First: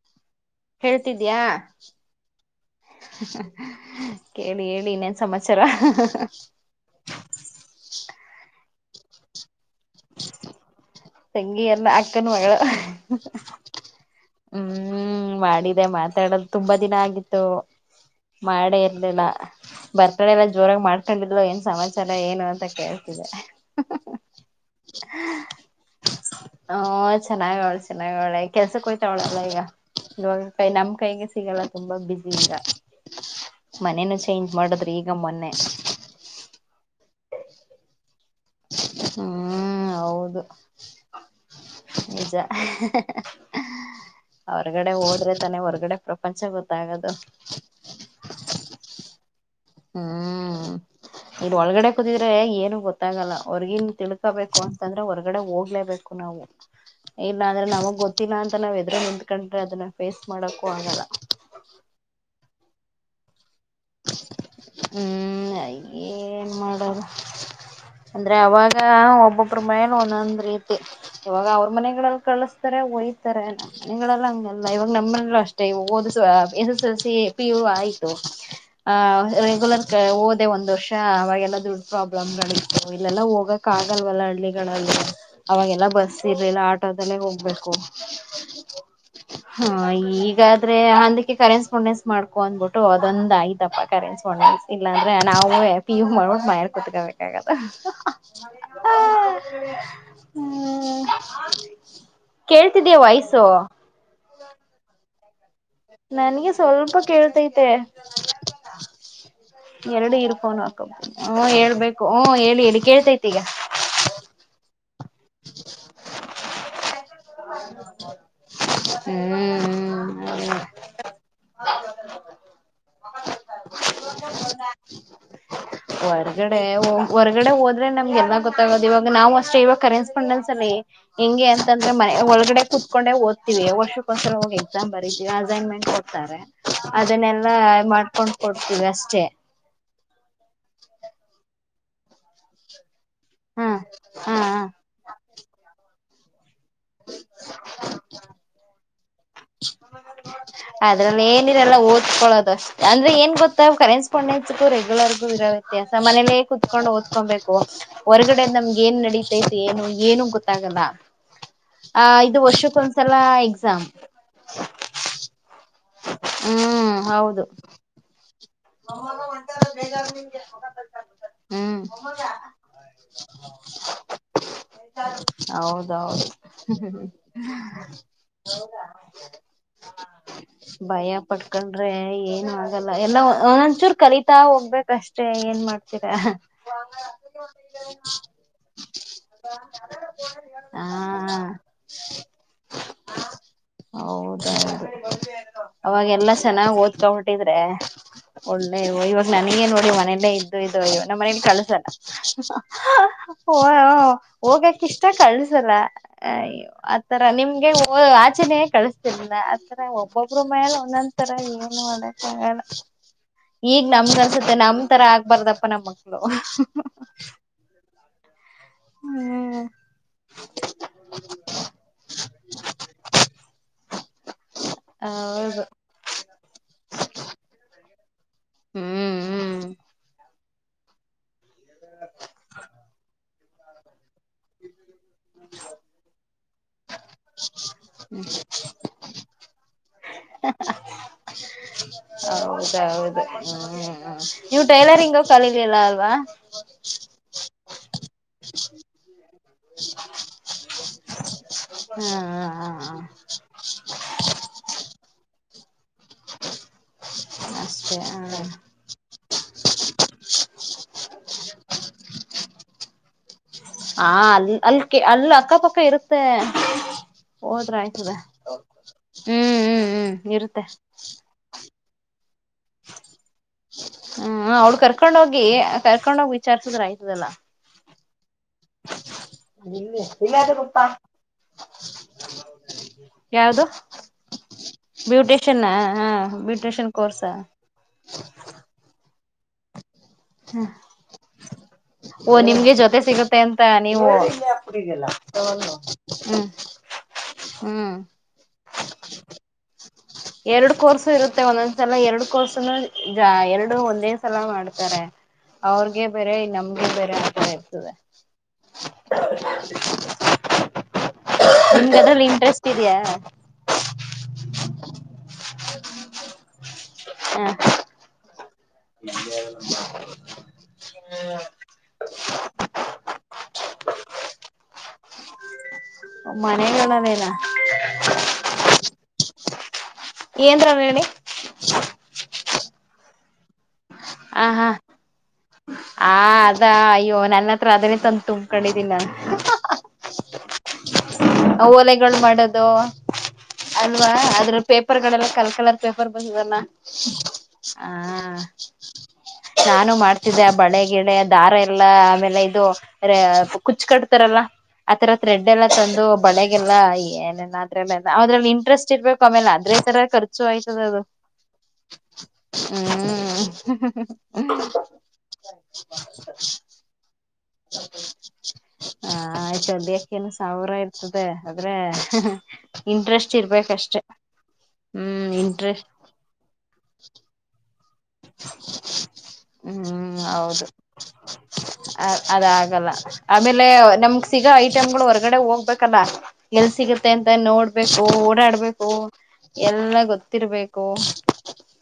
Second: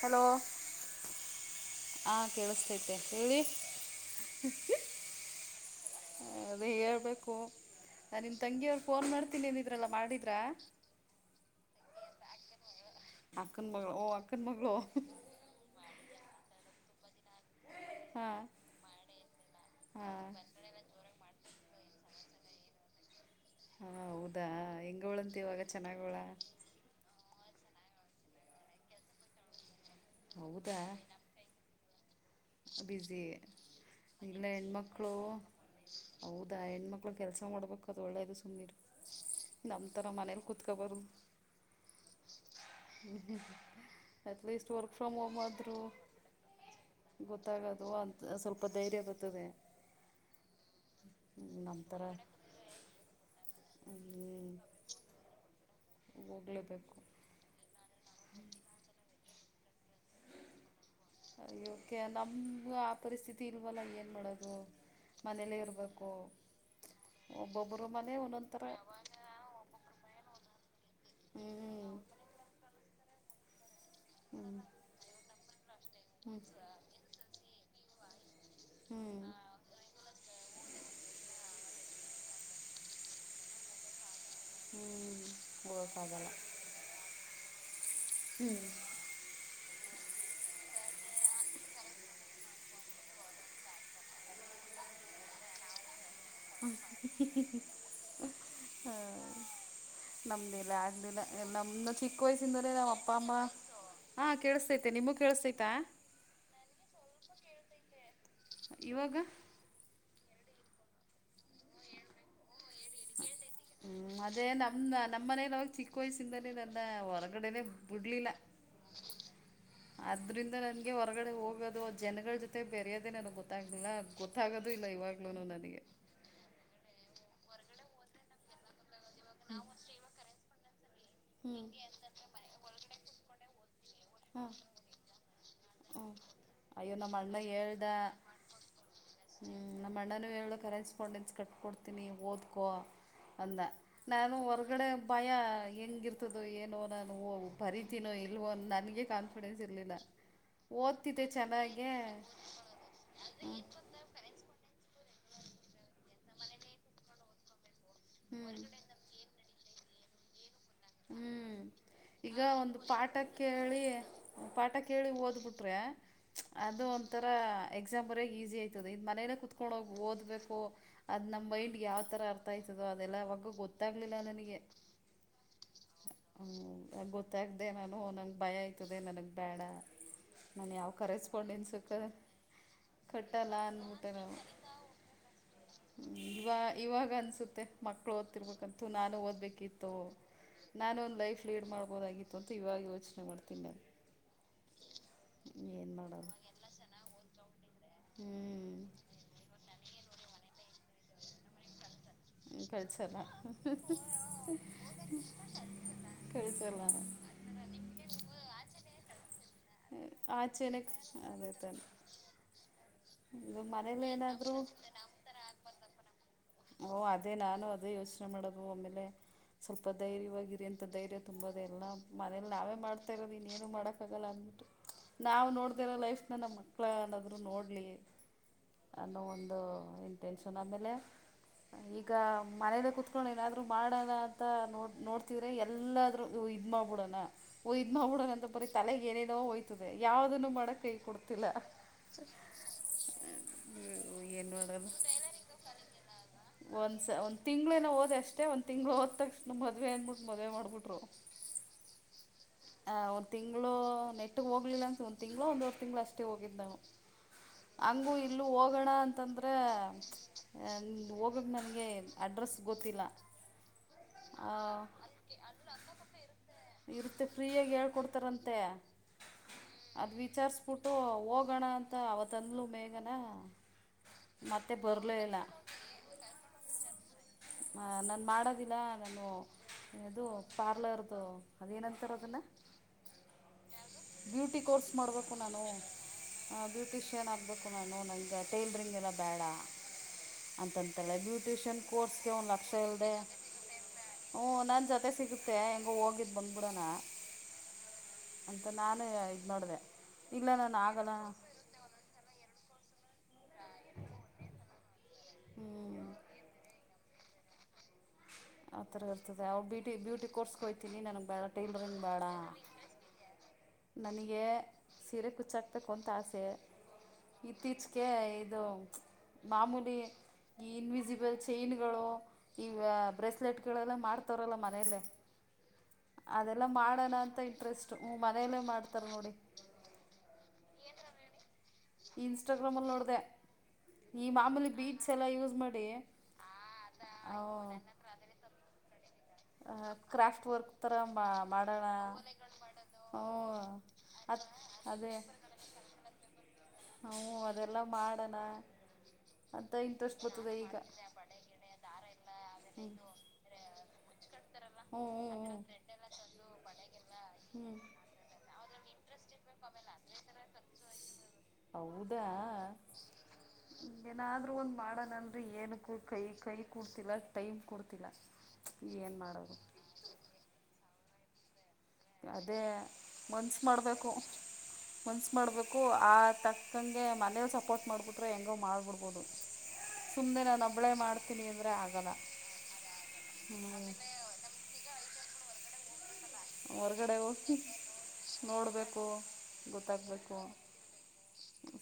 Hello ಕೇಳ್ತಿದ್ಯಾ ಹಾ ಕೇಳಿಸತೈತೆ ಹೇಳಿ ಕೇಳಿ ಹೇಳಿ ಇನ್ನೇನ್ ಸಮಾಚಾರ ಅದೇಳ್, ಲಿಕೋ ಆ ನಿನ್ ತಂಗಿಯವ್ರು ಫೋನ್ ಮಾಡ್ತೀನಿ ಅಂತಿದ್ರಲ್ಲ ಮಾಡಿದ್ರಾ. ಪಲ್ಲು ಅಲ್ಲಾ ಅಷ್ಟು. ತುಮ್ಮು ವೆ ಅಕ್ಕನ ಮಗಳು ಓ ಅಕ್ಕನ ಮಗಳು ಹ್ಮ್ ಮಾಡಿದೆ ಮಾತ ತೋಡಲ್ ತುಂಬಾ ದಿನ ಆಗಿತ್ತು. ಹಾಂ ಮಾಡೇ ಇರ್ಲಿಲ್ಲ ಬರ್ತಡೆ ಹಾಂ ಎಲ್ಲ ಜೋರಾಗಿ ಮಾಡ್ಕೊಂಡಿದ್ರು. ಸಮಾಚಾರ ಏನು ಅಂತ ಕೇಳ್ತಿದೆ. ಹ ಹೌದಾ ಹೆಂಗ ಅವಳಂತಿವಾಗ ಚೆನ್ನಾಗ್ ಅವಳ. ಹ ಚೆನ್ನಾಗಳೆ ಚೆನ್ನಾಗವ್ಳೆ ಕೆಲ್ಸಕ್ಕೆ ಕೆಲಸಕ್ಕೆ ಹೋಯ್ತಾವಳಲ್ಲ ಈಗ. ಇವಾಗ ಕೈ ನಮ್ ಕೈಗೆ ಸಿಗಲ್ಲ ತುಂಬಾ ಬಿಸಿ. ಈಗ ಬಿಸಿ ಮನೇನು ಇಲ್ಲ ಚೇಂಜ್ ಮಾಡದ್ರಿ ಹೆಣ್ಮಕ್ಳು ಈಗ ಮೊನ್ನೆ ಹೌದಾ ಹೆಣ್ಮ ಮಕ್ಕಳು ಕೆಲಸ ಮಾಡ್ಬೇಕು ಅದು ಒಳ್ಳೆದು ಸುಮ್ನಿರು ಹ್ಮ್ ನಮ್ಮಥರ ಹೌದು ಮನೇಲಿ ಕುೂತ್ಕೊಬಾರದು. ನಿಜ ಅಟ್ಲೀಸ್ಟ್ ಹೊರ್ಗಡೆ ವರ್ಕ್ ಹೋದ್ರೆ ತಾನೆ ಹೊರ್ಗಡೆ ಪ್ರಪಂಚ ಗೊತ್ತಾಗೋದು. ಗೊತ್ತಾಗದು ಅಂತ ಸ್ವಲ್ಪ ಧೈರ್ಯ ಬತ್ತದೆ. ಹ್ಮ್ ಇದು ಒಳಗಡೆ ಥರ ಕೂತಿದ್ರೆ ಏನು ಗೊತ್ತಾಗಲ್ಲ. ಹೊರ್ಗಿನ್ ತಿಳ್ಕೊಬೇಕು ಅಂತಂದ್ರೆ ಹೊರಗಡೆ ಹೋಗ್ಲೇಬೇಕು ನಾವು ಹೋಗ್ಲೇಬೇಕು ಇಲ್ಲಾಂದ್ರೆ ನಮಗ್ ಗೊತ್ತ ತ್ತಿನಾ ಅಂತ ಹೋದ್ರೆ ನಿಂತ್ಕೊಂಡು ಪೋಜುಮೆನ್ ಪೋಸ್ಟ್ ಮಾಡಕೂ ಆಗಲ್ಲ. ಇವಕ್ಕೆ ನಮ್ಗೆ ಆ ಪರಿಸ್ಥಿತಿ ಇಲ್ವಲ್ಲ ಏನ್ ಮಾಡೋದು. ಹ್ಮ್ ಮನೇಲಿ ಇರರ್ಬೇಕು ಏನ್ ಮಾಡೋದು ಒಬ್ಬೊಬ್ಬರು ಮನೆ ಅಂದ್ರೆ ಒಂದೊಂತರ. ಅವಾಗ ಒಬ್ಬೊಬ್ರ ಮನೇಲಿ ಒಂದೊಂದ್ ರೀತಿ ಇಗ ಅವ್ರು ಮನೆಗಳಲ್ಲಿ ಕಳುಸ್ತಾರೆ ಒಯ್ತಾರೆ ನಿಗಳಲ್ಲ ಹಂಗಲ್ಲ ಅವಾಗ ನಮ್ಮಲ್ಲೂ ಅಷ್ಟೇ ಓದುಸುವ ಹ್ಞೂ S S L C P U ಆಯ್ತು. ಹ್ಞೂ ಹ ರೆಗುಲರ್ ಪ್ರೋ ಓದ್ ಒಂದ್ ವರ್ಷ ಅವಾಗೆಲ್ಲಾ ದುಡುಕೊಂಡು ಬಂದು ಇಲ್ಲೆಲ್ಲಾ ಹೋಗಕ್ ಆಗಲ್ಲ ಹ್ಞೂ ವಲ್ಲ. ಅವಾಗೆಲ್ಲ ಬಸ್ ಹೋಗೋಕ್ಕಾಗಲ್ಲ ಇರ್ಲಿಲ್ಲ ಆಟೋದಲ್ಲೇ ಹೋಗ್ಬೇಕು. ಸೀರೆ ಹಾ ಈಗಾದ್ರೆ ಹಂದಕ್ಕೆ ಕರೆನ್ಸ್ ಪುಂಡೆನ್ಸ್ ಮಾಡ್ಕೊ ಅಂದ್ಬಿಟ್ಟು ಅದೊಂದ್ ಆಯ್ತು. ಪ್ಪ ಕರಿ ಸ್ವಾಮಿ ಉಪ್ಪು ಇಲ್ಲಾಂದ್ರೆ ನಾವು ನಿಮ್ ಮವುಗ್ ಮಾಡಬಟ್ಟ ಮಾಯಾರ್ ಕುೂತ್ಕೊಬೇಕಾಗದ ಹ್ಮ ಆಲ್ಲ ನಮ್ಮ್ ಚಿಕ್ಕ ವಯಸ್ಸಿಂದಲೇ ನಾವ್ ಅಪ್ಪ ಅಮ್ಮ ವಾಯ್ಸು ಹಾ ಕೇಳಿಸಸ್ತೈತೆ ನಿಮಗ್. ನನ್ಗೆ ಸ್ವಲ್ಪ ಕೇಳ್ತೈತೆ. ಇವಾಗ ಎರಡು ಹಿಡುಕೊಂಡು ಮಲ್ಕೊಂತೀನಿ ಅಕ್ಕಬ ಹ ಹೇಳ್ಬೇಕು ಹ ಹೇಳುಹೇಳು ಕೇಳ್ತೈತಿ ಈಗ ಹ್ಞೂ ಅದೇ ನಮ್ಮ ನಮ್ಮ ಮನೇಲಿ ಅವಾಗ ಚಿಕ್ಕ ವಯಸ್ಸಿಂದಲೇ ನನ್ನ ಹೊರಗಡೆನೆೇ ಬಿಡ್ಲಿಲ್ಲ. ಹ್ಮ್ಮ್ಮ್ಮ್ ನನ್ಗೆ ಹೊರಗಡೆ ಹೋಗೋದು ಜನಗಳ ಜೊತೆ ಬರೆಯೋದೇ ನನಗೆ ಗೊತ್ತಾಗಲಿಲ್ಲ ಗೊತ್ತಾಗೋದು ಇಲ್ಲ ಇವಾಗ್ಲೂ. ನನಗೆ ಹೊರ್ಗಡೆ ಹೊರ್ಗಡೆ ಹೋದ್ರೆ ನಮ್ಗೆಲ್ಲ ಗೊತ್ತಾಗದು. ಇವಾಗ ನಾವು ಅಷ್ಟೇ ಹೇಳು ಕರೆಸ್ಪಾಂಡೆನ್ಸ್ಡೇ ಲ್ಲಿ ಹೇಗೆ ಹ್ಞೂ ಅಂತಂದ್ರೆ ಒಳಗಡೆ ಕುತು ಚೆನ್ನಾಗಿ ಓದ್ತಿವಿ ವರ್ಷಕ್ಕೊಂದ್ಸಲ ಎಕ್ಸಾಮ್ ಬರಿತ್ತೀವಿ ಅದೇನು. ಹ್ಞೂ ಕೊಡ್ತಾರೆ ಅಯ್ಯೋ ನಮ್ಮ ಅಣ್ಣ ಅದನ್ನೆಲ್ಲಾ ಹೇಳ್ದ ಮಾಡ್ಕೊಂಡ್ ಕೊಡ್ತೀವಿ ಅಷ್ಟೇ. ಕೊಂಡೆನ್ಸ್ ಕಟ್ಕೊಡ್ತೀನಿ ಓದ್ಕೊ. ಅಂದ ಹಾ ನಾನು ಹಾ ಹ ಹೊರಗಡೆ ಭಯ ಹೆಂಗಿರ್ತದೋ ನೋಡೋನ್ ಬರೀತೀನೋ ಇಲ್ವೋ ನನ್ಗೆ ಕಾನ್ಫಿಡೆನ್ಸ್ ಇರ್ಲಿಲ್ಲ. ಅದ್ರಲ್ಲಿ ಏನಿರಲ್ಲ ಓದ್ಕೊಳ್ಳೋದು ಅಷ್ಟೇ ಏನ್ ಗೊತ್ತ ಕರೆನ್ಸಿಪಾಂಡೆನ್ಸ್ ರೆಗ್ಯುಲರ್ಗು ಇರೋ. ‌ ಕೆಲಸ ಮನೇಲೇ ಕುತ್ಕೊಂಡು ಓದ್ಕೊಬೇಕು ಹೊರರ್ಗಡೆ ಹ್ಞೂ ನಮ್ಗೆ ಏನ್ ನಡೀತೈತಿ ಎನು ಏನು ಗೊತ್ತ. ತಾಗಲ್ಲ, ಹ್ಮ್ ಆ ಇದು ಈಗ ಒಂದು ವರ್ಷಕ್ಕೊಂದ್ಸಲ ಪಾಠ ಎಕ್ಸಾಮ್. ಕೇಳಿ ಪಾಠ ಕೇಳಿ ಓದ್ಬಿಟ್ರೆ ಅದು ಹ್ಮ್ ಒಂಥರ ಹೌದು ಎಕ್ಸಾಂ ಬರಿಯೋಕೆ ಈ ತಿ ಆಯ್ತದೆ ಇ ಮನೇಲ್ಲೇ ಕುೂತ್ಕೊಂಡ್ ಓದಬೇಕು ಅ ನಮ್ ಹ್ಮ್ ಮೈಂಡ್ಗೆ ಯಾವ ತರ ಅರ್ಥ ಆಯತದ ಅದೆಲ್ಲ. ಗೊತ್ತಾಗ್ಲಿಲ್ಲ ನನಗೆ ಹೌದೌದು. ಹ್ಮ ಗೊತ್ತಾಗದೆ ನಾನು ನಂಗೆ ಭಯ ಆಯ್ತದೆ ನನಗೆ ಬೇಡ ನಾನು ಯಾವ ಭಯ ಕರೆಸ್ಪಾಂಡೆನ್ಸ್ ಪಡ್ಕೊಂಡ್ರೆ. ಏನು ಆಗಲ್ಲ ಎಲ್ಲ ಕಟ್ಟಲ್ಲ ಒನೊಂದ್ಚೂರು ಕಲಿತಾ ಹೋಗ್ಬೇಕ ಅಷ್ಟೇ ಏನ್ ಮಾಡ್ತ ಹ್ಮ ಇವ ಇವಾಗ ಅನ್ಸುತ್ತೆ ಮಕ್ಳು ಓದ್ತಿರ್ಬೇಕಂತೂ ನಾನು ಓದ್ಬೇಕಿತ್ತು. ನಾನು ಒಂದು ಲೈಫ್ ಹಾ ಲೀಡ್ ಮಾಡ್ಬೋದಾಗಿತ್ತುಂತ ಇವಾಗ ಯೋಚನೆ ಮಾಡ್ತೀನಿ ನಾನು. ಹೌದೌದು ಏನು ಅವಾಗ ಮಾಡೋದು ಎಲ್ಲಾ ಚೆನ್ನಾಗ್ ಓದ್ಕಬಿಟ್ಟಿದ್ರೆ. ಒಳ್ಳೆ ಇ ಹ್ಞೂ ಇವಾಗ ನನಗ ಏ ನೋಡ್ಲಿ ಮನೆಯಲ್ಲೇ ಇದ್ದು ಇದೋಯೋ ನಮ್ಮನೇಲಿ ಕಳಸಲ್ಲ. ಕಳಿಸಲ್ಲ ಹೋಗಕ ಇಷ್ಟ ಕಳ್ಸಲ್ಲ ಅಯ ಕಳಿಸಲ್ಲ ಆ ತರ ನಿಮ್ಗೆ ಆಚನೆಯೇ ಕಳಿಸ್ತಿರ್ಲಿಲ್ಲ. ಒಬ್ಬೊಬ್ರ್ ಮೇಲೆ ಆಚೆನೇ ಒಂದೊಂದ್ ತರ ಅದೇ ಏನು ತಾನೆ ಮಡಕ್ ಅಗಲ. ಇವಾಗ ಈಗ್ ಮನೇಲಿ ನಮ್ದ ಅನ್ಸತ್ತೆ ಏನಾದರೂ ನಮ್ ತರ ಆಗ್ಬಾರ್ದಪ್ಪ ನಮ್ ಮಕ್ಳು. ಓಹ ಅದೇ ನಾನು ಅದೇ ಯೋಚನೆ ಮಾಡದು. ಹ್ಮ್ ಸ್ವಲ್ಪ ಧೈರ್ಯವಾಗಿರಿ ಅಂತ ಧೈರ್ಯ ತುಂಬದ ಎಲ್ಲ ಮನಲಿ ನಾವೇ ಮಾಡ್ತಾ ಇರೋದು ಇನ್ೇಏನು ಮಾಡಕಕ್ಕಾಗಲ್ಲ ಅ [inaudible] ನಾವ್ ನೋಡ್ದರ ಲೈಫ್ ನ ನಮ್ಮ್ ಮಕ್ಳ ಅನ್ನಾದ್ರು ನೋಡ್ಲಿ ಹ್ಮ್ ಅನ್ನೋ ಒಂದು ಹ್ಮ್ ಇನ್ಟೆನ್ಷನ್ ಆಮೇಲೆ. ಈಗ ಮನೇಲ್ಲ ಕುೂತ್ಕೊಂಡು ಏನಾದ್ರು ಮಾಡಲ್ಲ ನೋ ನೋಡ್ತವ್ರೆ ಎಲ್ಲಾದ್ರೂ ಇದ್ ಮಾಡಬಿಡೋಣ ಇದ್ ಮಾಡ್ಬಿಡಣ ಅಂತ ಬರರಿ ತಲೆಗೆ ಏನಡಯ್ತ. ಯಾವ್ದನ್ನು ಮಾಡ ಕೈ ಕೊಡ್ತಿಲ್ಲ. ಹೌದೌದು ಹ ನೀವು ಟೈಲರಿಂಗ್ ಕಲಿದಲ್ಲ ಅಲ್ವಾ. ಒಂದ್ಸ ಒಂದ ತಿ್ಗಳ ಹೋದೆ ಅಷ್ಟೇ ಒಂದ ತಿಂಗ್ಳ ಹೋದ ತಕ್ಷಣ ಮದ್ವೆ ಅಂದನ್ಬಿಟ್ಟು ಮದ್ವೆ ಮಾಡ್ಬಿಟ್ರು. ಹಾ ಹ ಹ ಹ. ನೆಟ್ಟ ಹೋಗ್ಲಿಲ್ಲ ಅನ್ ಒಂದ ತಿಂಗಳು ಒಂದ್ವರ್ ತಿಂಗ್ಗಳು ಅಷ್ಟೇ ಹೋಗಿದ್ದ್ ನಾನು. ಅಷ್ಟೇ ಹಂಗು ಹ ಇಲ್ಲೂ ಹೋಗೋಣ ಅಂತಂದ್ರೆ. ಹೋಗಕ್ಕೆ ನನಗೆ ಅಡ್ರೆಸ್ ಗೊತ್ತಿಲ್ಲಸ. ಹಾ ಅ ಅಲ್ಲಿ ಅಲ್ಲಿ ಅಕ್ಕಪಕ್ಕ ಇರುತ್ತೆ. ಹದ್ರ ಆಯ್ತದೆ. ಅದ್ ವಿಚಾರಸ್ಬಿಟ್ಟು ಹೋಗೋಣ ಅಂತ ಅವತ್ನ್ಲು ಮೇಘನಾ. ಹ್ಮ್ ಅವ್ಳ ಕರ್ಕೊಂಡ್ ಹೋಗಿ ಕರ್ಕೊಂಡೋಗಿ ವಿಚಾರ್ಸುದ್ರ ಆಯ್ತದಲ್ಲಾ. ಹ ನನ್ ಮಾಡ ದಿಲ್ಲ ನಾನ ಅದು ಪಾರ್ಲರ್ದು ಅದೇಏನಂತಾರದನ್ನ. ಯಾವ್ದು. ಬ್ಯೂಟಿ ಕೋರ್ಸ್ ಮಾಡ್ಬೇಕು ನಾನು ಬ್ಯೂಟಿಷಿಯನ್ ಹ ಬ್ಯೂಟಿಷಿಯನ್ ಆಗ್ಬೇಕು ನಾನು ನ ಟೇಲರಿಂಗ್ ಎಲ್ಲ ಬೇಡ ಅಂತಂತಲ್ಲ ಬ್ಯೂಟಿಷನ್ ಸ್ರ್ಸ್ಗೆ ಓ ಒಂದ್ ಲಕ್ಷ ನಿಮ್ಗೆ ಜೊತೆ ಇಲ್ದೆ ಸಿಗುತ್ತೆ ಅಂತ ನೀವು ಹ್ಮ ನನ್ ಜೊತೆ ಸಿಗುತ್ತೆ ಹೆಂಗ ಹೋಗಿದ್ ಹ್ಮ್ ಬಂದ್ಬಿಡೋಣ. ಹ್ಮ್ ಅಂತ ನಾನು ಇದ ನೋಡ್ದೆ. ಎರಡು ಕೋರ್ಸು ಇರುತ್ತೆ ಒಂದೊಂದ್ಸಲ ಎರಡು ಕೋರ್ಸ್ ಜ ಎರಡು ಒಂದೇ ಸಲ ಮಾಡ್ತಾರೆ ಅವ್ರಗೆ ಹ್ಞೂ ಬೇರೆ ನಮ್ಗೆ ಬೇರೆ ಇರ್ತದೆ. ಆಥರ ಇರ್ತದೆ ಅವ ಬ್ಯೂಟಿ ಬ್ಯೂಟಿ ಕೋರ್ಸ್ಗೆ ಹೋಯ್ತೀನಿ ನನಗ್ ಬೇಡ ನಿಮ್ಗ ಟೈಲರಿಂಗ್ ಬೇಡ. ಅದ್ರಲ್ಲಿ ಇಂಟ್ರೆಸ್ಟ್ ಇದೆಯಾ ನನಗೆ ಸೀರೆ ಕುಚ್ಚಾಕ್ತಕ್ಕಂತ ಆಸೆ. ಹ ಇತ್ತೀಚಿಗೆ ಇದು ಮಾಮೂಲಿ ಈ ಇನ್ವಿಸಿಬಲ್ ಚೈನ್ ಗಳು ಈ ಬ್ರೆಸ್ ಗಳೆಲ್ಲ ಮಾಡ್ತವಾರಲ್ಲ ಮನೆಯಲ್ಲೇ ಅದೆಲ್ಲ ಮಾಡೋಣ ಮನೆಗಳಲ್ಲೇನಾ ಅಂತ ಇಂಟ್ರೆಸ್ಟ್ ಹ ಮನೇಲ್ಲೇ ಮಾಡ್ತಾರ ನೋಡಿ. ಏನ್ರ ಹೇಳಿ. ಇನ್ಸ್ಟಾಗ್ರಾಮಲ್ಲಿ ನೋಡ್ದೆ. ಹ ಹಾ ಮಾಡಿ ಹ ಅದಾ ಅಯ್ಯೋ ನನ್ನತ್ರ ಅದನೇ ತ ತುಮ ಕಡೆ ದಿನ್ ನ ಅ ಕ್ರಾಫ್ಟ ವರ್ಕ್ತ [unintelligible] ಅ ಓಲೆಗಳ್ ಮಾಡೋದು ಹ್ಞೂ ಅಲ್ವಾ ಅದು ಅದ್ರ ಅದೇ ಪೇಪರ್ಗಳೆಲ್ಲ ಕಲ್ ಕಲರ್ ಪೇಪರ್ ಬಂದ್ ಹುನಾ ಹ್ಞೂ ಅದೆಲ್ಲ ಹಾ ಮಾಡೋಣ ಅಂತ ನಾನು ಇಂಟ್ರೆಸ್ಟ್ ಮಾಡ್ತಿದ್ದೆ ಆ ಬರ್ತದೆ ಈಗ ಬಳೆ ಗಿಳೆ ದಾರ ಎಲ್ಲಾ ಆಮೇಲೆ ಇದು ರೆ ಕುಚ್ಕಟ್ ತರಲ್ಲ ಆತರ ಥ್ರೆಡ್ ಹ್ಮ್ ಹ್ಮ್ ಎಲ್ಲ ತಂದು. ಬಳೆಗೆಲ್ಲ ಏನಲ್ಲ ಹ್ಮ್ ಅದ್ರಲ್ಲ ಅದ್ರಲ್ಲಿ ಇಂಟ್ರೆಸ್ಟ್ ಇರ್ಬೇಕ್. ಕಮೇಲ್ ಅದ್ರೇ ತರ ಖರ್ಚು ಆಯ್ತದ್ ಅದು. ಹೌದಾ ಹ್ಮ್ ಏನಾದ್ರೂ ಒಂದ್ ಮಾಡನ ಅಂದ್ರೆ ಏನೂ ಕೈ ಕೈ ಕೂಡ್ತಿಲ್ಲ. ಹ ಮಾಡೋದು ಆಯ್ ದಕೆನು ಸಾವ್ರ ಇರ್ತದೆ. ಆದ್ರೆ ಅದೇ ಇಂಟ್ರೆಸ್ಟ್ ಇರ್ಬೇಕಷ್ಟೇ. ಮನ್ಸ ಮಾಡ್ಬೇಕು ಆ ತಕ್ಕಂಗೆ ಮನೆಲ್ ಸಪೋರ್ಟ್ ಮಾಡ್ಬೇಕು. ಬುಟ್ರೆ ಹೆಂಗೋ ಮಾಡ್ಬಿಡ್ಬೋದು. ಹ್ಮ ಹೌದು ಅದಾಗಲ್ಲ ಆಮೇಲೆ ನಮ್ಗೆ ಸಿಗ ಐಟಮ್ಗಳು ಹೊರ್ಗಡೆ ಒ ಹೋಗ್ಬೇಕಲ್ಲ ಎಲ್ ಸಿಗತ್ತೆ ಹೊರ್ಗಡೆ ಅಂತ ಹೋಗಿ ನೋಡ್ಬೇಕು ಓಡಾಡ್ಬೇಕು. ನೋಡಬೇಕು ಎಲ್ಲ ಗೊತ್ತಿರ್ಬೇಕು.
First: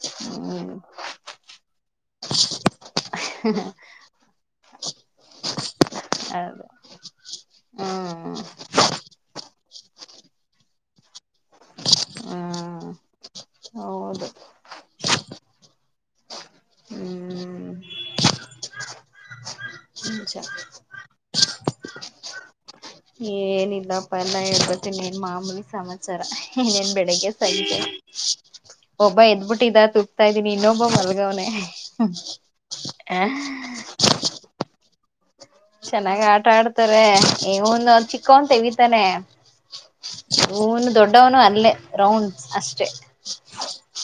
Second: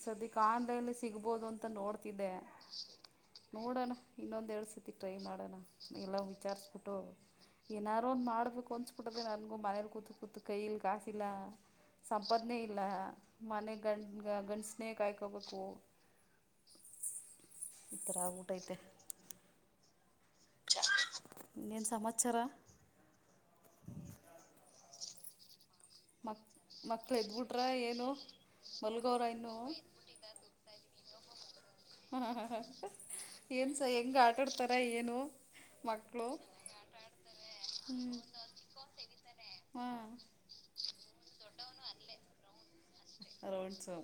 ಸದ್ಯಕ್ ಹ್ಮ್ ಆನ್ಲೈನಲ್ಲಿ ಸಿಗ್ಬೋದು ಅಂತ ನೋಡ್ತಿದ್ದೆ. ನೋಡಣ ಇನ್ನೊಂದ್ ಎಳ್ಸತಿ ಟ್ರೈ ಮಾಡೋಣ ಎಲ್ಲ ಅದು ವಿಚಾರ್ಸ್ಬಿಟ್ಟು. ಏನಾರು ಒಂದ್ ಹ್ಮ್ ಮಾಡ್ಬೇಕು ಅನ್ಸ್ಬಿಟ್ಟದ ನನ್ಗೂ ಮನೇಲಿ ಕೂತು ಕೂತು ಕೈಯಲ್ ಕಾಸಿಲ್ಲಾ. ಸಂಪಾದ್ನೆ ಇಲ್ಲ ಹ್ಮ್ ಮನೆ ಗಂಡ್ ಹೌದು ಗಂಡ್ಸ್ನೇ ಕಾಯ್ ಬೇಕು ಹ್ಮ್ ಥರ ಆಗ್ಬುಟೈತೆ. ನಿಜ ಏನ್ ಸಮಾಚಾರ. ಏನಿಲ್ಲಪ್ಪ ಚಾರ ಮಕ್ ಇನೇನ್ ಮಕ್ಳು ಬೆಳಿಗ್ಗೆ ಎದ್ಬಿಟ್ರ ಸಂಜೆ ಏನು ಒಬ್ಬ ಮಲ್ಗವ್ರ ಇನ್ನೂ ಎದ್ಬಿಟ್ಟಿದ ತುಗ್ತಾ ಇದ್ದೀನಿ ಇನ್ನೊಬ್ಬ. ಮಲ್ಗೌನೆ. ಹ್ಮ್ ಹ ಹ ಏನ್ಸ ಹೆಂಗ್ ಆಟಾಡ್ತಾರ ಏನು. ಚೆನ್ನಾಗ ಮಕ್ಕಳು ಆಟ ಆಡ್ತಾರೆ ಇವ್ನು ಚಿಕ್ವ್ನು ತೆಗಿತಾನೆ. ಹಾಂ ಇವ್ನ್ ದೊಡ್ಡವ್ನು ಅಲ್ಲೇ ರೌಂಡ್ ಅಷ್ ರೌಂಡ್ಸು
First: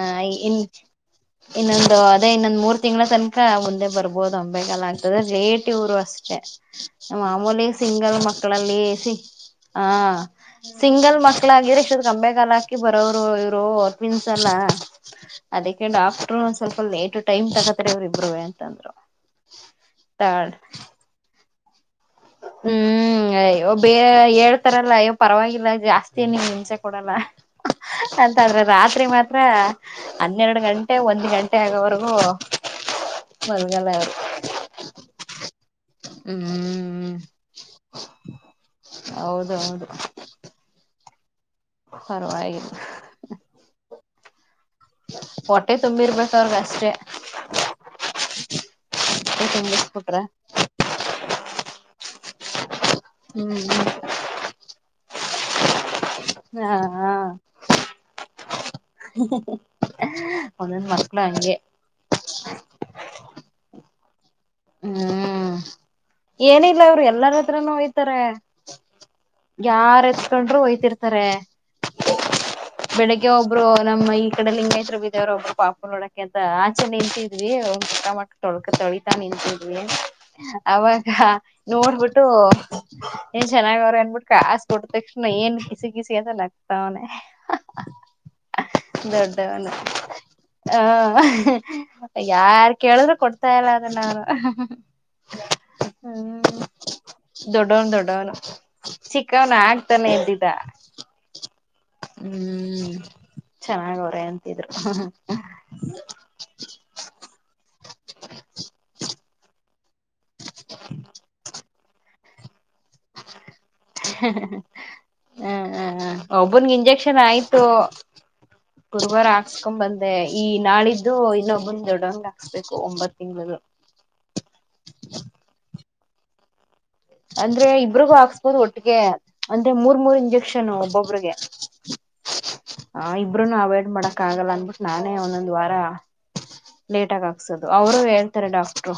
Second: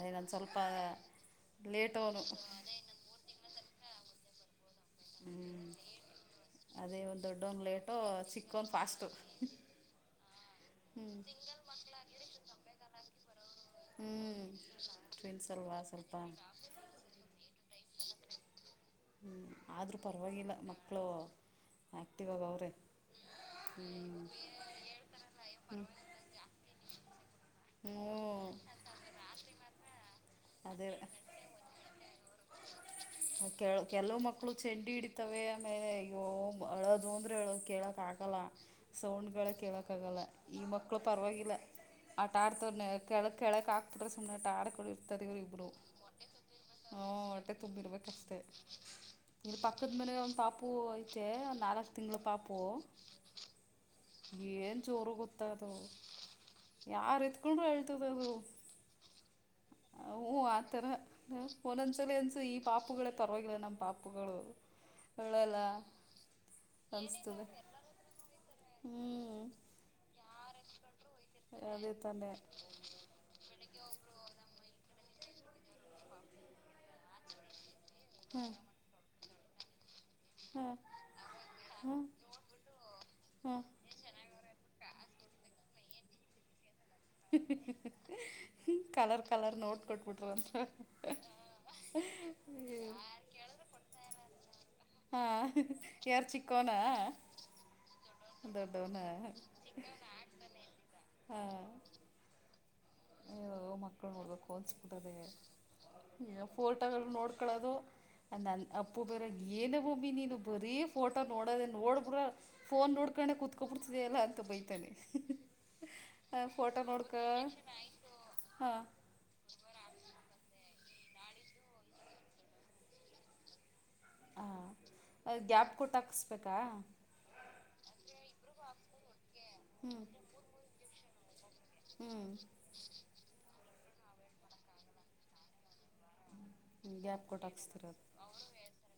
ಏ ನಂದ್ ಸ್ವಲ್ಪ. ಇನ್ ಇನ್ನೊಂದು ಲೇಟ್ ಅವನು ಅದೇ ಇನ್ನೊಂದ್ ಮೂರ್ ತಿಂಗ್ಳ ತನ್ಕ ಮುಂದೆ ಬರ್ಬೋದು ಅಂಬೆ ಕಾಲ ಆಗದ್ರೆ ರೆ ಹ್ಞೂ ಟಿವ್ರು ಅಷ್ಟೇ ಅದೇ ಒಂದು ದೊಡ್ಡವನು ಮಾಮೂಲಿ ಲೇಟು ಸಿಂಗಲ್ ಚಿಕ್ಕವನು ಮಕ್ಳಲ್ಲಿ ಫಾಸ್ಟು ಸಿ ಹ ಹ್ಞೂ ಸಿಂಗಲ್ ಮಕ್ಳಾಗಿದ್ರೆ ಇಷ್ಟೋತಿಗೆ ಅಂಬೆಗಾಲ್ ಹಾಕಿ ಬರೋವ್ರು. ರೊ ಹ್ಞೂ ಅತ್ವಿನ್ಸಲ್ಲಾ. ಟ್ವಿನ್ಸ್ ಅಲ್ವಾ ಅದಿಕ್ಕೆ ಸ್ವಲ್ಪ ಡಾಕ್ಟ್ರು ಒಂದ್ ಸ್ವಲ್ಪ ಲೇಟ ಟೈಮ್ ತಗತ್ ಇವ್ರು ಇಬರು ಅಂತಂದ್ರು. ಹೋಗಿಲ್ಲ ಮಕ್ಳು. ಹ್ಮ್ ಹ್ಮ್ ಅಯ್ಯೋ ಹ್ಞೂ ಬೇರೆ ಹೇಳ್ತಾರಲ್ಲ ಅಯ್ಯೋ ಪರ್ವಾಗಿಲ್ಲ ಜಾಸ್ತಿ ನೀಮ್ ಹಿಂಸೆ ಕೊಡಲ್ಲ. ಹ್ಞೂ ಅಂತಾದ್ರೆ ರಾತ್ರಿ ಮಾತ್ರ. ಹನ್ನೆರ್ಡ್ ಅದೇ ಗಂಟೆ ಒಂದ್ ಗಂಟೆ ಆಗೂವರ್ಗು. ಕೆಳ್ ಕೆಲ್ವ್ ಮಕ್ಳು ಚೆಂಡಿ ಹಿಡಿತವೆ ಆಮೇಲೆ. ಯೊ ಅಳೋದು ಹ್ಮ್ ಅಂದ್ರೆ ಅ ಕೇಳಕ್ ಆಗಲ್ಲ ಸೌಂಡ್ಗಳ ಹೌದೌದು ಕೇಳಕ್ ಆಗಲ್ಲ ಈ ಮಕ್ಳ. ಪರ್ವಾಗಿಲ್ಲ ಆಟ ಪರವಾಗಿಲ್ಲ ಆಡ್ತವೇ ಕೆಳಕ್ ಹಾಕ್ಬಿಟ್ರೆ ಸುಮ್ನೆ ಟ. ಇರ್ತರ್ ಇವ್ರ್ ಇಬ್ರು ಹೊಟ್ಟೆ ತುಂಬಿರ್ಬೇಕ ಅವ್ರಗ ಅಷ್ಟೇ ಹೊ ಹೊಟ್ಟೆ ತುಂಬಿರ್ಬೇಕಷ್ಟೆ. ಹೊಟ್ಟೆ ಇಲ್ ಪಕ್ಕದ್ ಮನೆಲ್ ತುಂಬಿಸ್ಬಿಟ್ರೆ ಒಂದ್ ಪಾಪು ಐತೆ ಒಂದ್ ನಾಲ್ಕ್ ತಿಂಗ್ಳ ಪಾಪು. ಏನ್ ಜೋರು ಗೊತ್ತ ಅದು. ಹಾ ಯಾರ್ ಎತ್ಕೊಂಡ್ರು ಹಳ್ತದದು. ಹಃ ಹಃ ಹ ಹು ಆತರ ಒಂದೊಂದ್ಸಲ ಅನ್ಸು ಈ ಪಾಪುಗಳೇ ಪರ್ವಾಗಿಲ್ಲ ನಮ್ಮ್ ಪಾಪುಗಳು. ಹ್ಮ್ ಹೇಳಲ್ಲ ಏನಿಲ್ಲ ಅವ್ರ್ ಎಲ್ಲಾರ್ ಅನಿಸ್ತದೆ ಹತ್ರನು ಹೊಯ್ತರೆ. ಹ್ಞೂ ಯಾರ್ ಎತ್ಕೊಂಡ್ರು ಓಯ್ಯ್ತಿರ್ತಾರೆ ಅದೇ ತಾನೆ ಬೆಳಿಗ್ಗೆ ಒಬ್ರು ನಮ್ಮ ಈ ಕಡೆ ಲಿಂಗಾಯತ್ತ್ರ ಬೀವರ ಒಬ್ಬರು ಪಾಪ ನೋಡಕೆ ಅಂತ ಆಚರಣೆ ನಿಂತಿದ್ವಿ ಹಾಂ ತೊಳಕ ತಳಿತಾನಿಂತಿದ್ವಿ ಹಾಂ ಅವಾಗ ಹಾಂ ನೋಡ್ಬಿಟ್ಟು ಏನ್ ಹಾಂ ಚೆನ್ನಾಗ್ರ ಅನ್ಬಿಟ್ಟು ಕಾಸ್ ಕೊಟ್ಟ ತಕ್ಷಣ ಏನು ಕಿಸಿಕಿಸಿ ಕಲರ್ ದೊಡ್ಡ ಕಲರ್ ಒನ ನೋಟ್ ಕೊಟ್ಬಿಟ್ರು ಅಂತ ಹ. ಯಾರ್ ಕೇಳಿದ್ರು ಕೊಡ್ತಾ ಇಲ್ಲ ಅದ ನಾನು. ಹಾ ಯಾರ್ ಹ್ಮ್ ಚ್ಚಿಕ್ಕೂನ. ದೊಡ್ಡವನು ಚಿಕ್ಕವನು ಆಗ್ತಾನೆ ಎದ್ದಿದ್ದ ಹಾಂ ಹ್ಮ್. ಅಯ್ಯೋ ಚೆನ್ನಾಗ ಮಕ್ಕಳು ಅವ್ರ ನೋಡ್ಬೇಕು ಅಂತಿದ್ರು. ಅನ್ಸ್ಬಿಟ್ಟದೆ ಫೋಟೋಗಳು ನೋಡ್ಕೊಳೋದು ಅಂದ ಅಪ್ಪು ಬೇರ ಏನ ನೀನು ಬರೀ ಫೋಟೋ ನೋಡದ ನೋಡಬಡ ಫೋನ್ ನೋಡ್ಕೊಂಡೆ ಕುತ್ಕೋಬ ಬಿಡ್ತದೆಲ್ಲ ಅಂತ ಬೈತಾನೆ. ಹ ಒಬ್ಬನ್ಗೆ ಫೋಟೋ ನೋಡ್ಕ ಇಂಜೆಕ್ಷನ್ ಆಯ್ತು. ಹಾಂ ಓ ಗುರ್ವರ ಹಾಕ್ಸ್ಕೊಂಡ್ ಬಂದೆ ಈ ನಾಳಿದ್ದ ಇದು ಇನ್ನೊಬಂದ ದೊಡ್ಡಂಗ್ ಹಾಕ್ಸ್ಬೇಕು ಒಂಬತ್ ತಿಂಗಳುದು. ಹ ಗ್ಯಾಪ್ ಕೊಟ್ಟ ಹಾಕಸ್ಬೇಕಾ. ಅಂದ್ರೆ ಇಬ್ರಿಗೂ ಹಾಕ್ಸ್ಬೋದು ಒಟ್ಟಿಗೆ ಅಂದ್ರೆ ಮೂರ್ ಮೂರ್ ಇಂಜೆಕ್ಷನ್ ಒಬ್ಬೊಬ್ರಿಗೆ. ಹ್ಮ್ ಮಾಡಕ ಆಗಲ್ಲ ಅನ್ಬಿಟ್ಟು ನಾನೇ ಒಂದೊಂದ್ ವಾರ ಹ್ಞೂ ಲೇಟಗ್ ಗ್ಯಾಪ್ ಕೊಟ್ಟು ಹಾಕ್ಸೋದು ಅವರು ಹಾಕ್ಸ್ತಿರೋದು ಹೇಳ್ತಾರೆ ಡಾಕ್ಟ್ರು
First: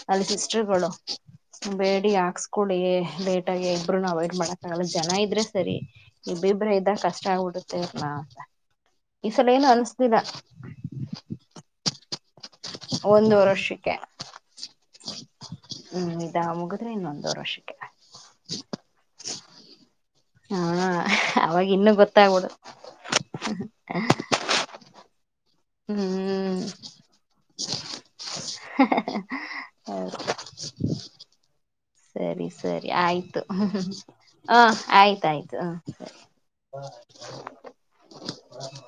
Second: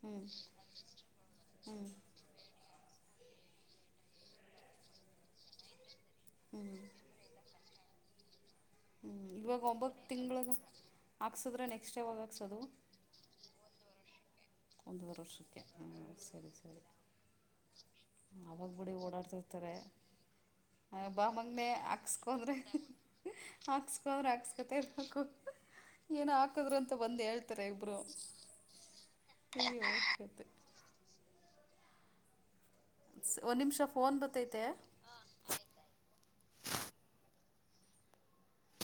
ಹ್ಞೂ ಅಲ್ಲಿ ಸಿಸ್ಟರ್ಗಳು. ಹ್ಞೂ ಬೇಡಿ ಹಕ್ಸ್ಕೊಳಿ. ಲೇಟ್ ಆಗಿ ಇಬರು ಅವಾಯ್ಡ್ ಮಾಡಕ್ಕಂಗಲ್ಲ ಜನ ಇದ್ರೆ ಸರಿ ಹ್ಞೂ ಇಬ್ಬಿಬ್ರ ಇದ್ದ ಕಷ್ಟ ಆಗ್ಬಿಡುತ್ತೆ. ಸೇ ನಾ ಹ್ಮ್ ಇವಾಗ ಒಂಬತ್ತು ತಿಂಗಳ ಹಾಕ್ಸುದ್ರೆ ನೆಕ್ಸ್ಟ್ ಯಾವಾಗ ಹಾಕ್ಸೋದು ಒಂದುವರೊಶಕ್ಕೆ. ಒಂದುವರೊಷಕ್ಕೆ ಸರಿ ಸರಿ. ಮುಗಿದ್ರೆ ಇನ್ನೊಂದೂವರೆ ವರ್ಷಕ್ಕೆ ಅವಾಗ ಬಿುಡಿ ಓಡಾಡ್ತಿರ್ತಾರೆ. ಹಾ ಅವಾಗ ಬಾಮಗನೆ ಇನ್ನು ಗೊತ್ತಾಗ್ಬಿಡು ಹಾಕ್ಸ್ಕೊಡ್ರೆ ಹಾಕ್ಸ್ಕೊಡ್ರೆ ಹಾಕ್ಸ್ಕೊತ ಇಬೇಕಕು. ಏನ ಹ್ಮ್ ಹಾಕದ್ರು ಅಂತ ಬಂದ ಹೇಳ್ತಾರೆ ಇಬ್ಬರು. [inaudible] ಸರಿ ಸರಿ ಆಯ್ತು ಒಂದ್ ನಿಮಿಷ ಫೋನ್ ಹ ಬತ್ತೈತೆ ಆಯ್ತ ಆಯ್ತು ಹ ಸರಿ. [inaudible]